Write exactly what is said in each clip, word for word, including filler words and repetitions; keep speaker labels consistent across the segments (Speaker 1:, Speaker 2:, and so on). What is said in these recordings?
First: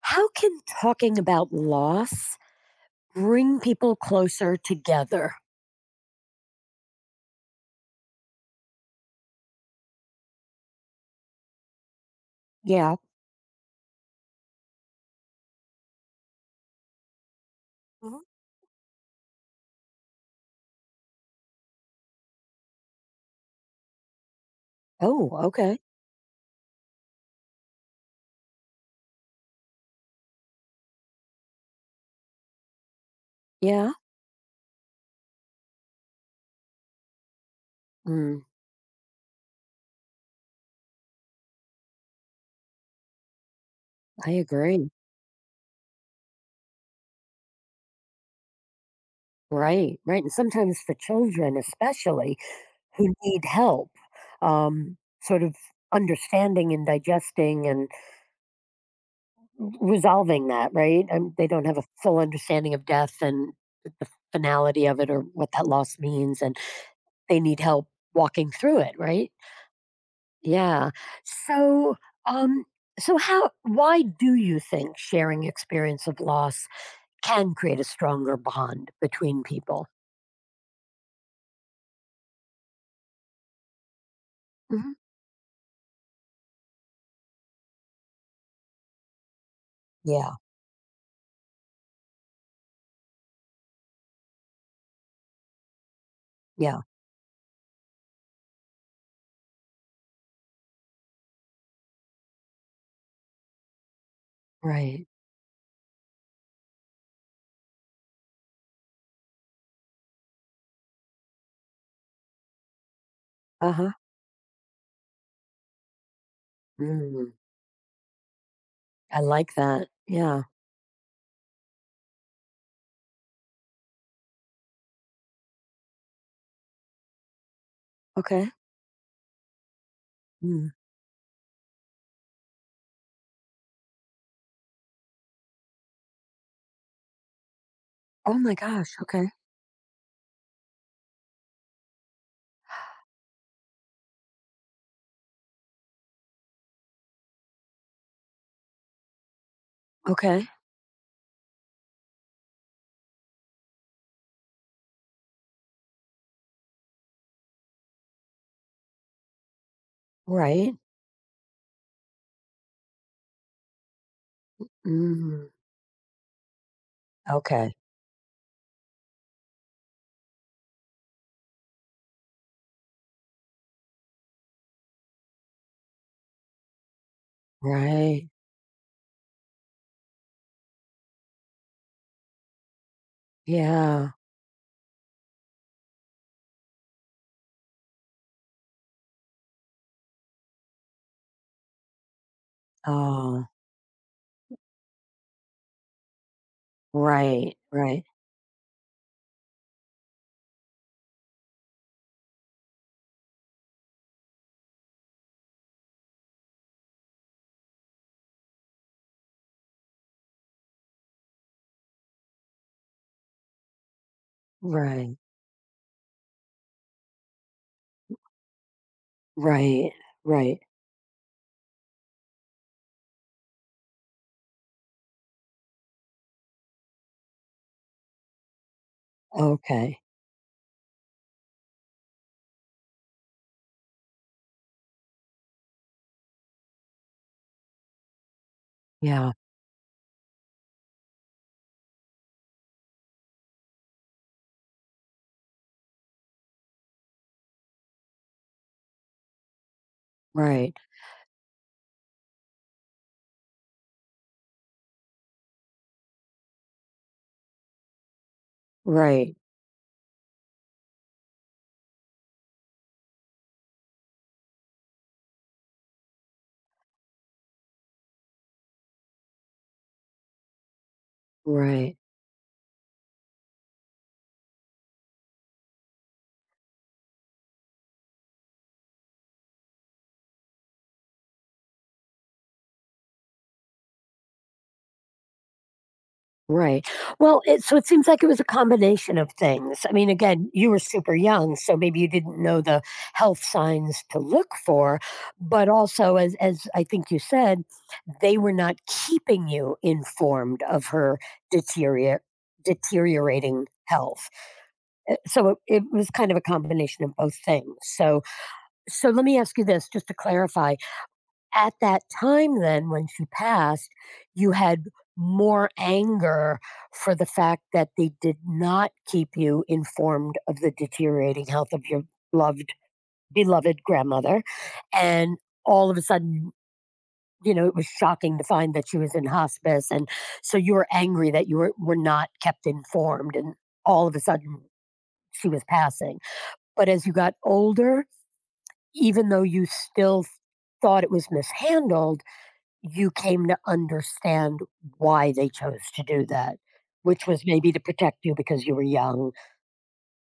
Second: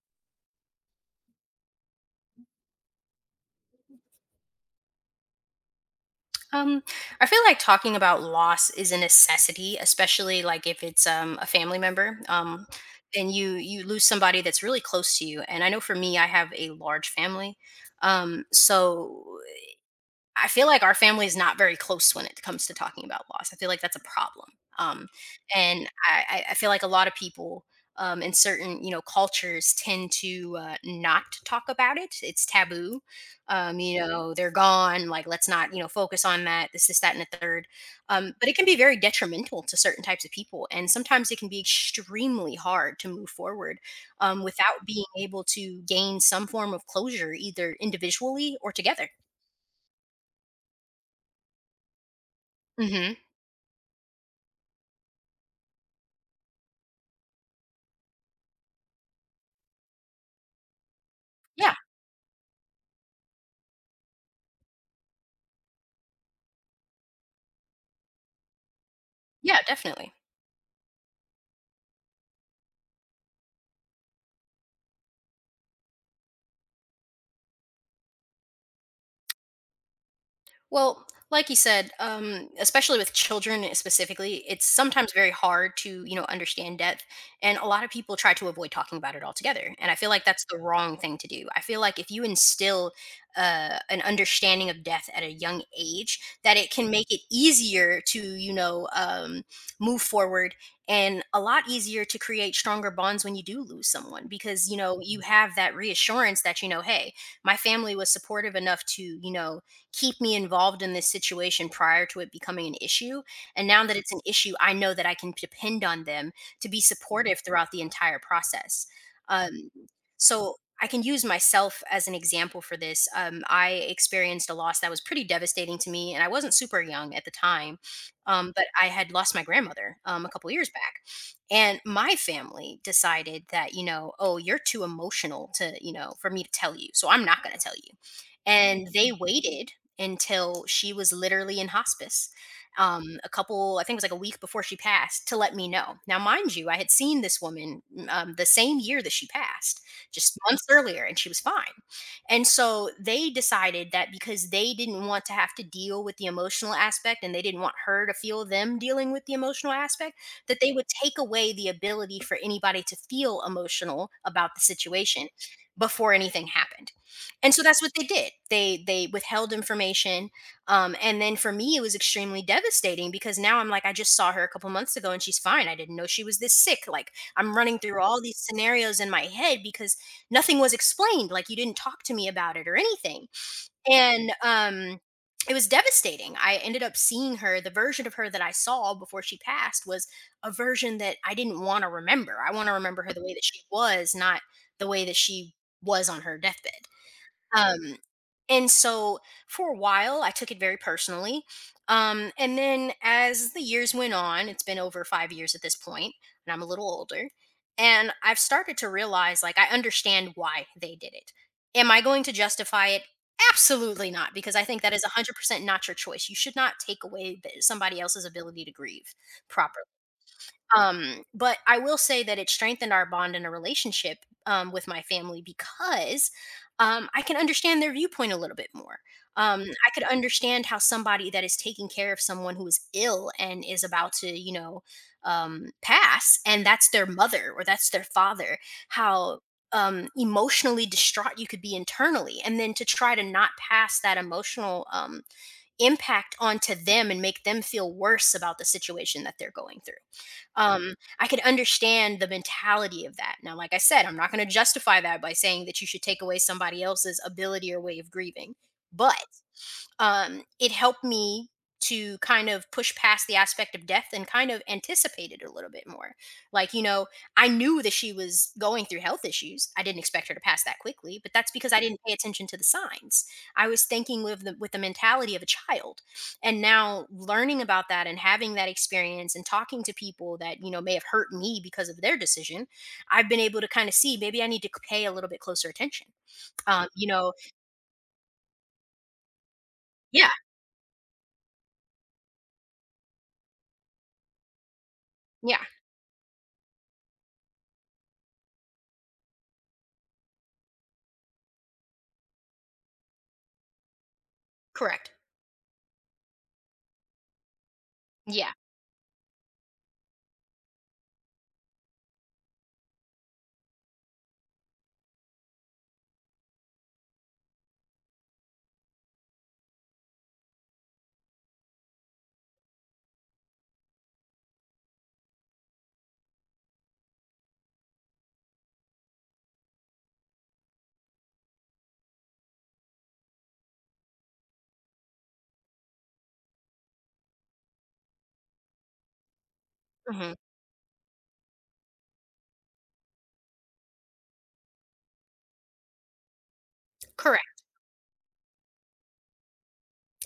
Speaker 1: How can talking about loss bring people closer together?
Speaker 2: Um, I feel like talking about loss is a necessity, especially like if it's um, a family member, um,
Speaker 1: Yeah.
Speaker 2: and you you lose somebody that's really close to you. And I know for me, I have a large family,
Speaker 1: Mhm.
Speaker 2: um, so I feel like our family is not very close when it comes to talking about loss. I feel like that's a problem. Um,
Speaker 1: Oh, okay.
Speaker 2: and I, I I feel like a lot of people um, in certain, you know, cultures tend to uh, not talk about it. It's taboo. Um,
Speaker 1: Yeah.
Speaker 2: you Mhm. know, they're gone. Like, let's not, you know, focus on that. This, this, that, and the third. Um,
Speaker 1: Mm,
Speaker 2: but it can be very detrimental to certain types of people. And sometimes it can be extremely hard to move forward
Speaker 1: I
Speaker 2: um, without
Speaker 1: agree.
Speaker 2: being able to gain some form of closure, either individually or together.
Speaker 1: Right. Right. And sometimes for children, especially who
Speaker 2: hmm
Speaker 1: need help, um, sort of understanding and digesting and resolving that, right? And they don't
Speaker 2: Yeah.
Speaker 1: have a full understanding of death and the finality of it or what that loss means. And they need help walking through it, right?
Speaker 2: Yeah, definitely.
Speaker 1: Yeah. So, um, so how? Why do you think sharing experience of loss can create a stronger bond between people?
Speaker 2: Well, like you said, um, especially with children specifically, it's
Speaker 1: Hmm.
Speaker 2: sometimes very hard to, you know, understand death. And a lot of people try to avoid talking about it altogether. And I feel like
Speaker 1: Yeah.
Speaker 2: that's the wrong thing to do. I feel like if you instill uh, an understanding of death at a young age, that it
Speaker 1: Yeah.
Speaker 2: can make it easier to, you know, um, move forward and a lot easier to create stronger bonds when you do lose someone because, you know,
Speaker 1: Right.
Speaker 2: you have that reassurance that, you know, hey, my family was supportive enough to, you know, keep me involved in this situation prior to it becoming an issue. And
Speaker 1: Uh
Speaker 2: now
Speaker 1: huh.
Speaker 2: that it's an issue, I know that I can depend on them to be
Speaker 1: Mm,
Speaker 2: supportive throughout the entire process.
Speaker 1: I like
Speaker 2: Um,
Speaker 1: that. Yeah.
Speaker 2: so I can use myself as an example for this. Um, I experienced a loss that was pretty devastating to me, and I wasn't super young at the time,
Speaker 1: Okay.
Speaker 2: um, but I had lost my grandmother um, a couple
Speaker 1: Mm.
Speaker 2: years back. And my family decided that, you know, oh, you're too emotional to, you know, for me to tell you. So I'm not going to tell you.
Speaker 1: Oh my
Speaker 2: And
Speaker 1: gosh.
Speaker 2: they
Speaker 1: Okay.
Speaker 2: waited until she was literally in hospice. Um, a couple, I think it was like a week before she passed, to let me know. Now, mind you, I had seen this woman mm, um, the same year that she passed, just
Speaker 1: Okay.
Speaker 2: months earlier, and she was fine. And so they decided that because they didn't want to have to deal with the emotional aspect and they didn't want her to feel them dealing with the emotional aspect, that they
Speaker 1: Right.
Speaker 2: would take away the ability for anybody to feel emotional about the situation
Speaker 1: Mm,
Speaker 2: before anything happened. And so
Speaker 1: okay.
Speaker 2: that's what they did. They they withheld information. Um, and then for me, it was extremely devastating because now I'm like, I just saw her a couple months ago and she's fine. I didn't know she was this sick. Like, I'm running through all
Speaker 1: Right.
Speaker 2: these scenarios in my head because nothing was explained. Like, you didn't talk to me about it or anything.
Speaker 1: Yeah.
Speaker 2: And um it was devastating. I ended up seeing her. The version of her that I saw before she passed was a version that I didn't want to remember. I want to remember her the way that
Speaker 1: Oh.
Speaker 2: she was, not the way that she was on her deathbed.
Speaker 1: Right.
Speaker 2: Um,
Speaker 1: Right.
Speaker 2: and so for a while, I took it very personally. Um, and then as the years went on, it's been over five years at this point, and I'm a little older. And I've started to realize, like, I understand why they did it. Am I going to justify it? Absolutely not, because I think that is
Speaker 1: Right.
Speaker 2: one hundred percent not your choice. You should not take away th- somebody else's ability to grieve properly.
Speaker 1: Right. Right.
Speaker 2: Um, but I will say that it strengthened our bond in a relationship um, with my family because um, I can understand their viewpoint a little bit more. Um, I
Speaker 1: Okay.
Speaker 2: could understand how somebody that is taking care of someone who is ill and is about to, you know, um, pass, and that's their mother or that's their father,
Speaker 1: Yeah.
Speaker 2: how um, emotionally distraught you could be internally. And then to try to not pass that emotional um, impact onto them and make them feel worse about the situation that they're going through
Speaker 1: Right.
Speaker 2: um I could understand the mentality of that. Now, like I said, I'm not going to justify that by saying that you should take away somebody else's ability or way of grieving, but
Speaker 1: Right.
Speaker 2: um, it helped me to kind of push past the aspect of death and kind of anticipate it a little bit more. Like, you know, I knew that she was going through health issues. I didn't expect her to pass that quickly, but that's because I
Speaker 1: Right.
Speaker 2: didn't pay attention to the signs. I was thinking with the with the mentality of a child. And now learning about that and having that experience and talking to people that, you know, may have hurt me because of their decision, I've been able to kind of see maybe I need to pay a little bit closer attention.
Speaker 1: Right.
Speaker 2: Um, you know,
Speaker 1: Well, it so it seems like it was a combination of things. I mean,
Speaker 2: yeah,
Speaker 1: again, you were super young, so maybe you didn't know the health signs to look for,
Speaker 2: yeah,
Speaker 1: but also as as I think you said, they were not keeping you informed of her deteriorate deteriorating health.
Speaker 2: correct.
Speaker 1: Uh, So it, it was kind of a combination of both things. So
Speaker 2: Yeah.
Speaker 1: so let me ask you this just to clarify. At that time then when she passed, you had more anger for the fact that they did not keep you informed of the deteriorating health of your loved beloved grandmother, and all of a sudden, you know, it was shocking to find that she was in hospice, and so you were angry that you were, were not kept informed, and all of a sudden she was passing. But as you got older, even though you still
Speaker 2: Mhm.
Speaker 1: thought it was mishandled, you came to understand why they chose to do that, which was
Speaker 2: Correct,
Speaker 1: maybe to protect you because you were young.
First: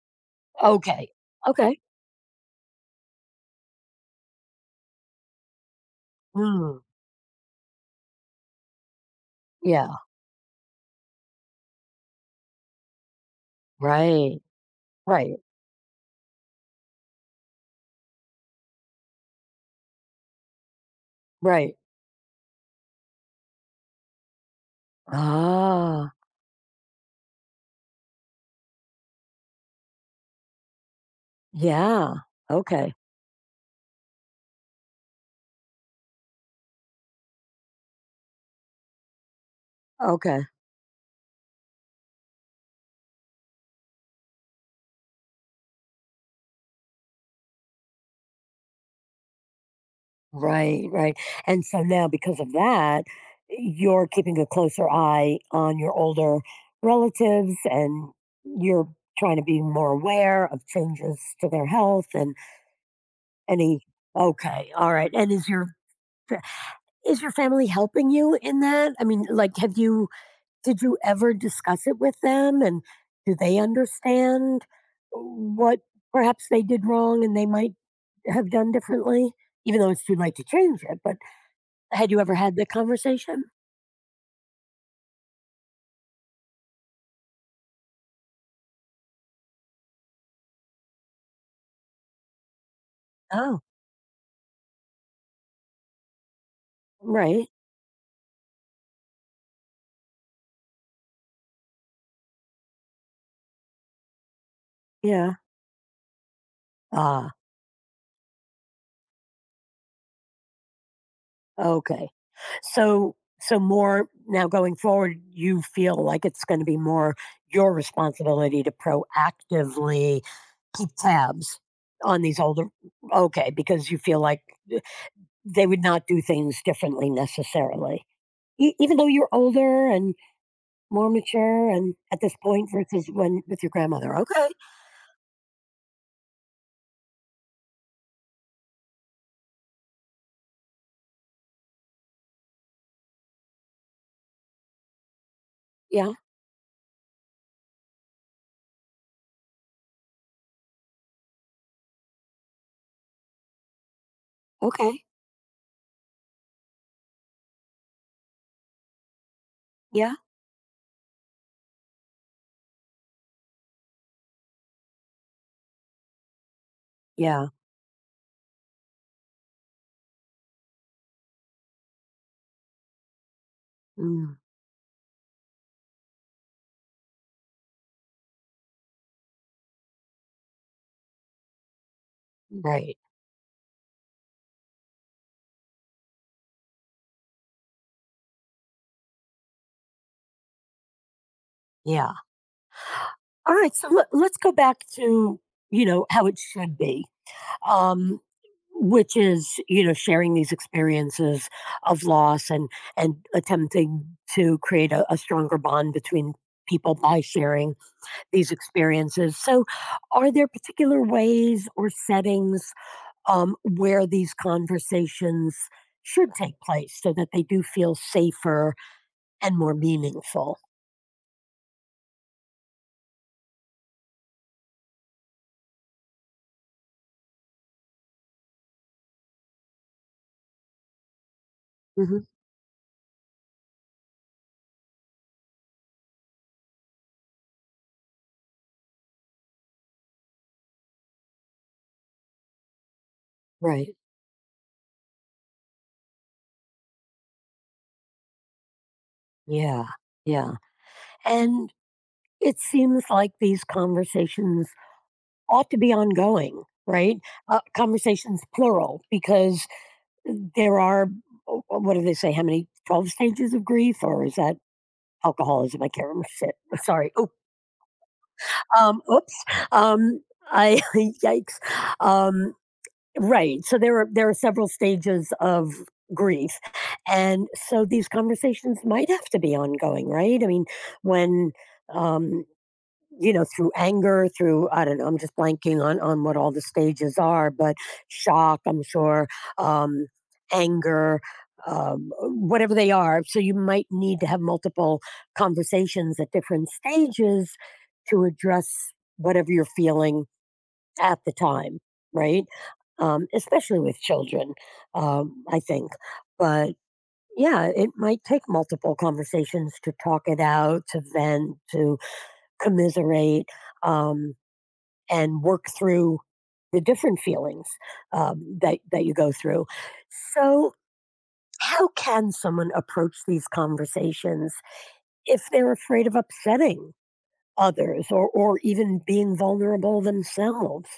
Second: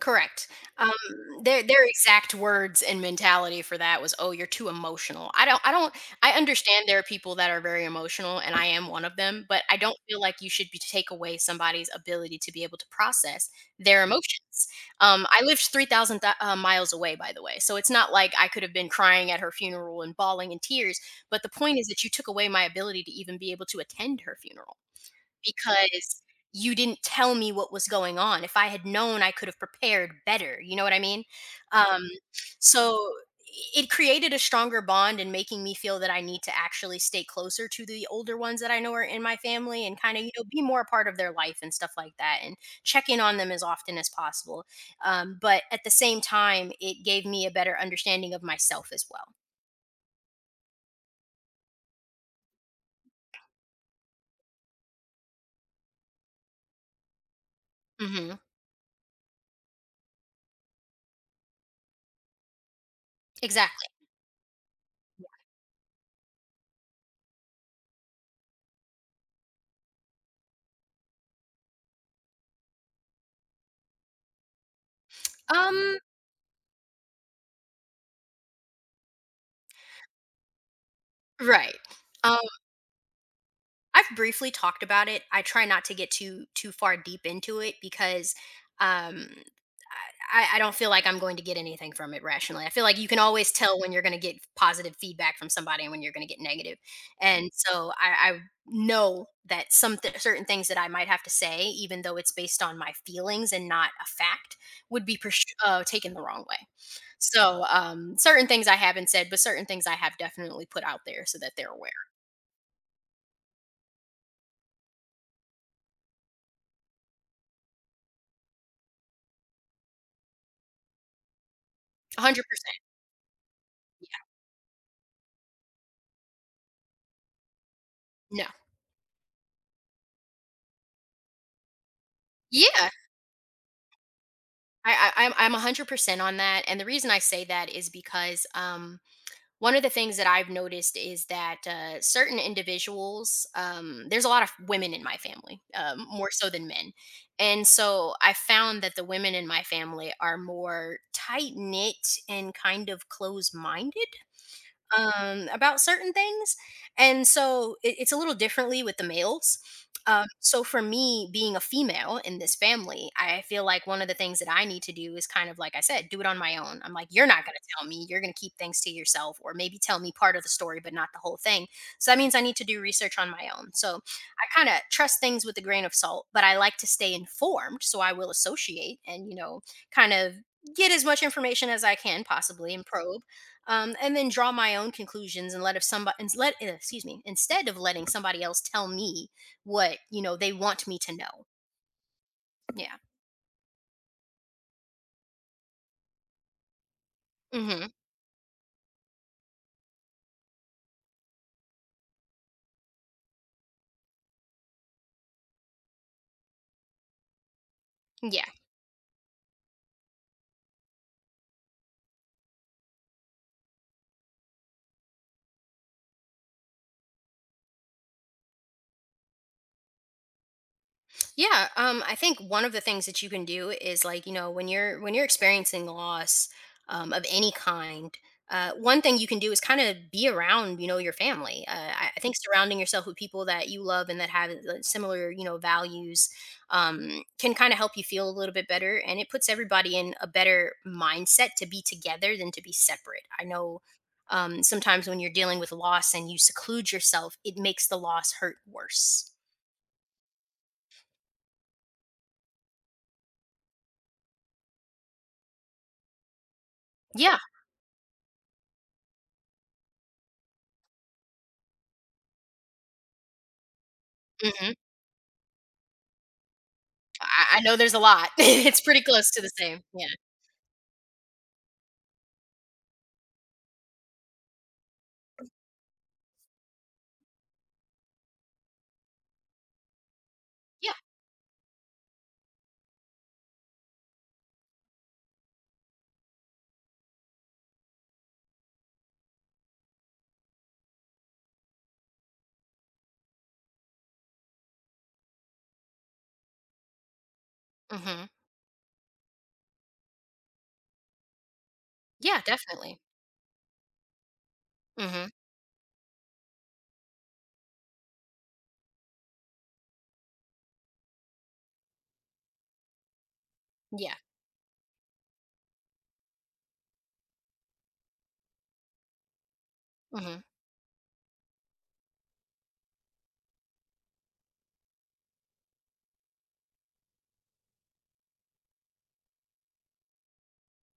Speaker 2: correct. Um,
Speaker 1: Okay.
Speaker 2: their
Speaker 1: Okay.
Speaker 2: their exact words and mentality for that was, "Oh, you're too emotional." I don't I don't I
Speaker 1: Mm.
Speaker 2: understand there are people that are very emotional, and I am one of them, but I
Speaker 1: Yeah.
Speaker 2: don't feel like you should be take away somebody's ability to be able to process their
Speaker 1: Right.
Speaker 2: emotions. Um,
Speaker 1: Right.
Speaker 2: I lived three thousand uh, miles away, by the way, so it's not like I could have been crying at her funeral and bawling in tears, but the
Speaker 1: Right.
Speaker 2: point is that you took away my ability to even be able to attend her funeral.
Speaker 1: Ah,
Speaker 2: Because you didn't tell me what was going on. If I had known, I could have prepared better. You know what I mean? Um,
Speaker 1: yeah. Okay.
Speaker 2: so it created a stronger bond and making me feel that I need to actually stay closer to the older ones that I know are in my family and kind of, you
Speaker 1: Okay.
Speaker 2: know, be more a part of their life and stuff like that and check in on them as often as possible. Um, but at the same time, it gave me a better understanding of myself as well.
Speaker 1: Right. Right. And so now, because of that, you're keeping a closer eye on your older relatives, and
Speaker 2: hmm
Speaker 1: you're trying to be more aware of changes to their health and any.
Speaker 2: Exactly.
Speaker 1: Okay. All right. And is your Yeah. Is your family helping you in that? I mean, like, have you did you ever discuss it with them, and do they understand what
Speaker 2: Um,
Speaker 1: perhaps they did wrong and they might have done differently? Even though it's too late to change it, but
Speaker 2: right.
Speaker 1: had you ever had the conversation?
Speaker 2: I've briefly talked about it. I try not to get too too far deep into it because um I, I don't feel like I'm going to get anything from it rationally. I feel like you can always
Speaker 1: Oh,
Speaker 2: tell when you're going to get positive feedback from somebody and when you're going to get negative.
Speaker 1: right.
Speaker 2: And so I, I know that some th- certain things that I might have to say, even though it's based on my feelings and not a fact, would be
Speaker 1: Yeah.
Speaker 2: pers- uh, taken the wrong way.
Speaker 1: Ah.
Speaker 2: So um, certain things I haven't said, but certain things I have definitely put out there so that they're aware.
Speaker 1: Okay. So so more now going forward, you feel like it's going to be more your responsibility to proactively keep tabs on these older
Speaker 2: one hundred percent.
Speaker 1: okay, because you feel
Speaker 2: Yeah.
Speaker 1: like eh, they would not do things differently necessarily.
Speaker 2: No.
Speaker 1: E- even though you're older and more mature and at this point
Speaker 2: Yeah,
Speaker 1: versus when with your grandmother. Okay.
Speaker 2: I, I I'm I'm one hundred percent on that, and the reason I say that is because um, one of the things that I've noticed is that uh, certain individuals, um, there's a lot of women in my family, um,
Speaker 1: Yeah.
Speaker 2: more so than men, and so I found that the women in my family are more tight knit and kind of close minded
Speaker 1: Okay.
Speaker 2: um, about certain things. And so it, it's a little differently with the males.
Speaker 1: Yeah.
Speaker 2: Um, so for me, being a female in this family, I feel like one of the things that I need to do is kind of, like I said, do it on my own. I'm like, you're not
Speaker 1: Yeah.
Speaker 2: going to tell me. You're going to keep things to yourself, or maybe tell me part of the story, but not the whole thing. So that means I need to do research on my own. So
Speaker 1: Mm,
Speaker 2: I kind of trust things with a grain of salt, but I like to stay informed. So I will associate and, you know, kind of get as much information as I can possibly and
Speaker 1: right.
Speaker 2: probe um, and then draw my own conclusions and let if somebody and let eh, excuse me, instead of letting somebody else tell me what you know they want me to know.
Speaker 1: Yeah.
Speaker 2: Yeah.
Speaker 1: All right. So let, let's go back to, you know, how it should be,
Speaker 2: Hmm.
Speaker 1: um, which is, you know, sharing these experiences of loss and and attempting to create a, a stronger bond between people by sharing
Speaker 2: Yeah.
Speaker 1: these experiences. So are there particular ways or settings um, where these conversations should take place so that they do feel safer and more meaningful?
Speaker 2: Yeah, um, I think one of the things that you can do is, like, you know, when you're when you're experiencing loss um, of any kind, uh, one thing you can do is kind of be around, you know, your family. Uh, I,
Speaker 1: Hmm.
Speaker 2: I think surrounding yourself with people that you love and that have uh, similar, you know, values um, can kind of help you feel a little bit better, and it puts everybody in a better mindset to be together than to be separate. I know
Speaker 1: Right.
Speaker 2: um, sometimes when you're dealing with loss and you seclude yourself, it makes the loss hurt worse.
Speaker 1: Yeah. Yeah. And it seems like these conversations ought to be ongoing, right?
Speaker 2: Yeah.
Speaker 1: Uh, conversations plural, because there are, oh, oh, what do they say, how many, twelve stages of grief, or is that
Speaker 2: Mhm.
Speaker 1: alcoholism? I can't remember shit. Sorry. Oop.
Speaker 2: I I know there's a lot. It's
Speaker 1: Um,
Speaker 2: pretty close
Speaker 1: oops.
Speaker 2: to the same. Yeah.
Speaker 1: Um, I, yikes. Um, right. So there are, there are several stages of grief. And so these conversations might have to be ongoing, right? I mean,
Speaker 2: Yeah.
Speaker 1: when, Um, you know, through anger, through I don't know, I'm just blanking on on what all the stages are, but shock, I'm sure, um, anger, um, whatever they are. So you might need to have multiple conversations at different stages to
Speaker 2: Mhm.
Speaker 1: address whatever you're feeling at the time,
Speaker 2: Yeah,
Speaker 1: right?
Speaker 2: definitely.
Speaker 1: Um, especially with children,
Speaker 2: Mhm.
Speaker 1: um, I think. But yeah, it might take multiple conversations to talk it out, to vent, to commiserate,
Speaker 2: Yeah.
Speaker 1: um, and work through the different feelings, um, that, that you go through.
Speaker 2: Mhm.
Speaker 1: So how can someone approach these conversations if they're afraid of upsetting others, or, or even being vulnerable themselves?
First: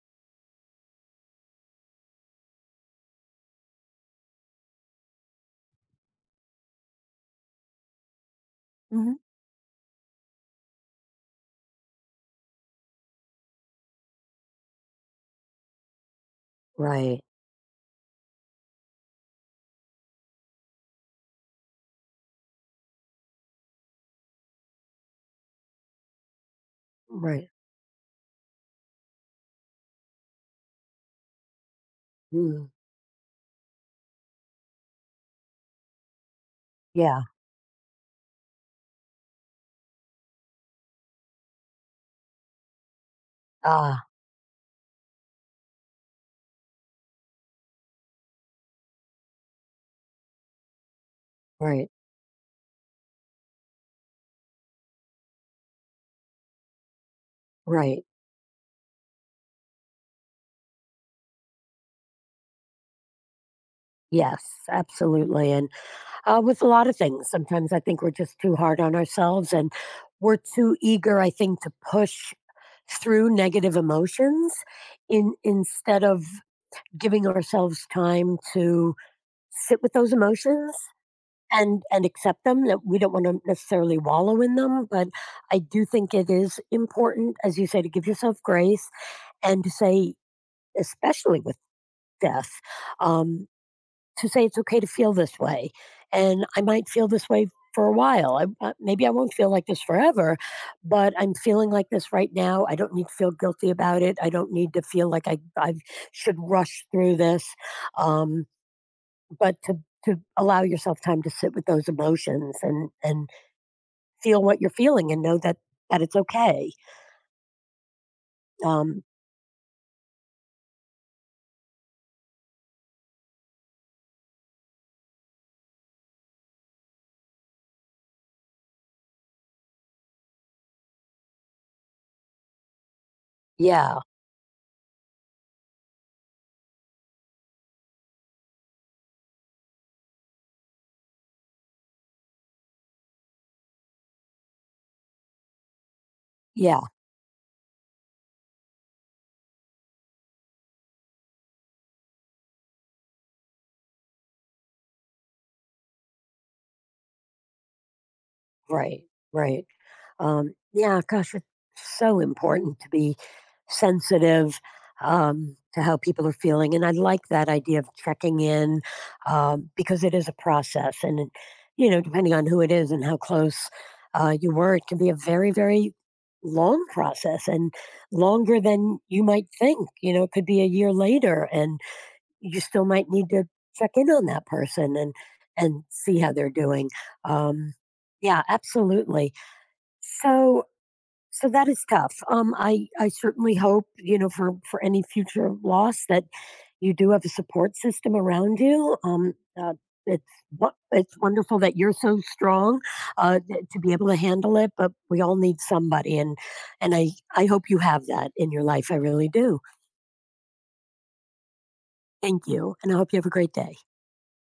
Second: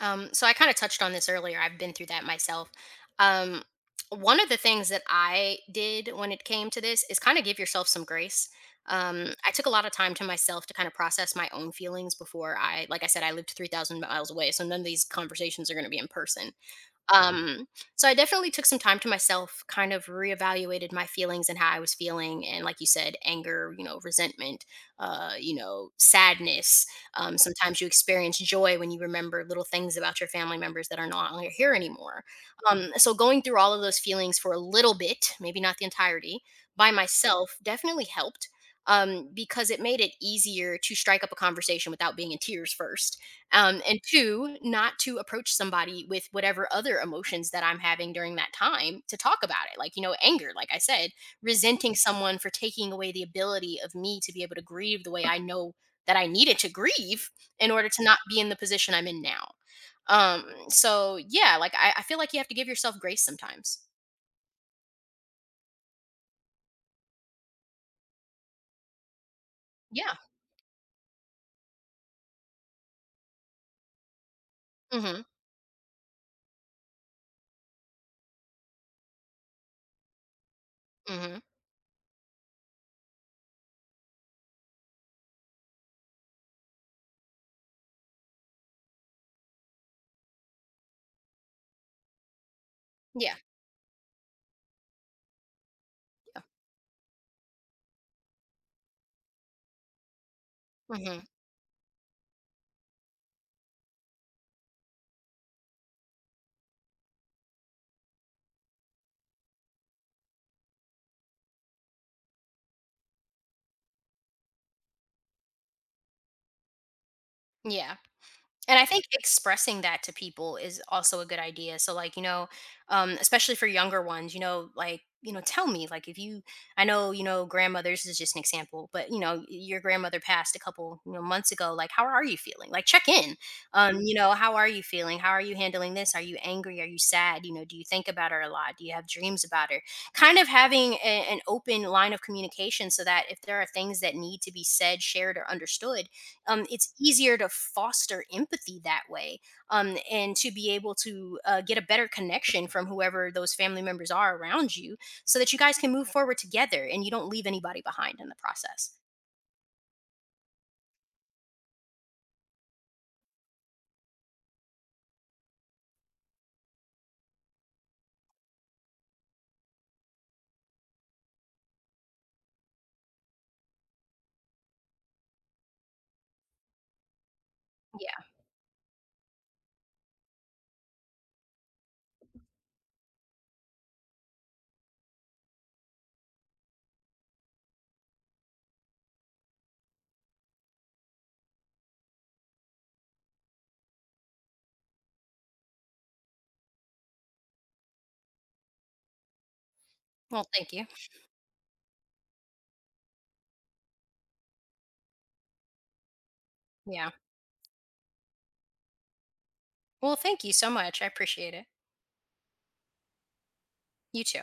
Speaker 2: Um, so I kinda touched on this earlier. I've been through that myself. Um, One of the things that I did when it came to this is kinda give yourself some grace.
Speaker 1: Mhm.
Speaker 2: Um, I took a lot of time to myself to kind of process my own feelings before I, like I said, I lived three thousand miles away, so none of these conversations are gonna be in person.
Speaker 1: Right,
Speaker 2: Um, so I definitely took some time to myself, kind of reevaluated my feelings and how I was feeling. And like you said, anger, you know, resentment, uh, you know, sadness. Um,
Speaker 1: right.
Speaker 2: sometimes you experience joy when you remember little things about your family members that are not on- here anymore.
Speaker 1: Mm,
Speaker 2: Um, so going through all of those feelings for a little bit, maybe not the entirety, by
Speaker 1: yeah.
Speaker 2: myself definitely helped um, because it made it easier to strike up a conversation without being in tears first um, and
Speaker 1: Ah,
Speaker 2: two, not to approach somebody with whatever other emotions that I'm having during that time to talk about it. Like, you know, anger, like I said,
Speaker 1: right,
Speaker 2: resenting someone for taking away the ability of me to be able to grieve the way I know that I needed to grieve in order to
Speaker 1: right.
Speaker 2: not be in the position I'm in now. Um, so yeah, like I, I feel like you have to give yourself grace sometimes.
Speaker 1: Yes, absolutely. And Uh, with a lot of things. Sometimes I think we're just too hard on ourselves, and
Speaker 2: Yeah.
Speaker 1: we're too eager, I think, to push through negative emotions
Speaker 2: Mm-hmm.
Speaker 1: in instead of giving ourselves time to sit with those emotions
Speaker 2: Mm-hmm.
Speaker 1: and and accept them, that we don't want to necessarily wallow in them. But I do think it is important, as you say, to give yourself grace, and to say, especially with death,
Speaker 2: Yeah.
Speaker 1: um, to say it's okay to feel this way.
Speaker 2: Yeah.
Speaker 1: And I might feel this way for a while. I, uh, maybe I won't feel like this forever, but
Speaker 2: Mm-hmm.
Speaker 1: I'm feeling like this right now. I don't need to feel guilty about it. I don't need to feel like I, I should rush through this. Um, but to to allow yourself time to sit with those emotions and and feel what you're feeling and know that that it's okay.
Speaker 2: Yeah. And I
Speaker 1: Um,
Speaker 2: think expressing that to people is also a good idea. So, like, you know, um, especially for younger ones, you know, like, you know, tell me, like, if you, I know, you know, grandmothers is just an example, but, you know, your grandmother passed a couple, you know, months ago. Like, how are you feeling? Like, check in. Um,
Speaker 1: yeah,
Speaker 2: you know, how are you feeling? How are you handling this? Are you angry? Are you sad? You know, do you think about her a lot? Do you have dreams about her? Kind of having a- an open line of communication so that if there are things that need to be said, shared, or understood, um,
Speaker 1: yeah.
Speaker 2: it's easier to foster empathy that way um, and to be able to uh, get a better connection from whoever those family members are around you so that you guys can move forward together and you don't leave anybody behind in the process.
Speaker 1: Right, right. Um, yeah, gosh, it's so important to be sensitive, um, to how people are feeling. And I like that idea of checking in, um, because it is a process. And, it- you know, depending on who it is and how close uh, you were, it can be a very, very long process and
Speaker 2: Yeah.
Speaker 1: longer than you might think. You know, it could be a year later. And you still might need to check in on that person and and see how they're doing. um yeah, absolutely. So so that is tough. um i i certainly hope, you know, for for any future loss, that you do have a support system around you. um uh, it's
Speaker 2: Well, thank
Speaker 1: what
Speaker 2: you.
Speaker 1: it's wonderful that you're so strong, uh, th- to be able to handle it. But we all need somebody, and and i
Speaker 2: Yeah.
Speaker 1: I hope you have that in your life, I really do.
Speaker 2: Well, thank you so much. I appreciate it.
Speaker 1: Thank you, and I hope you have a great day.
Speaker 2: You too.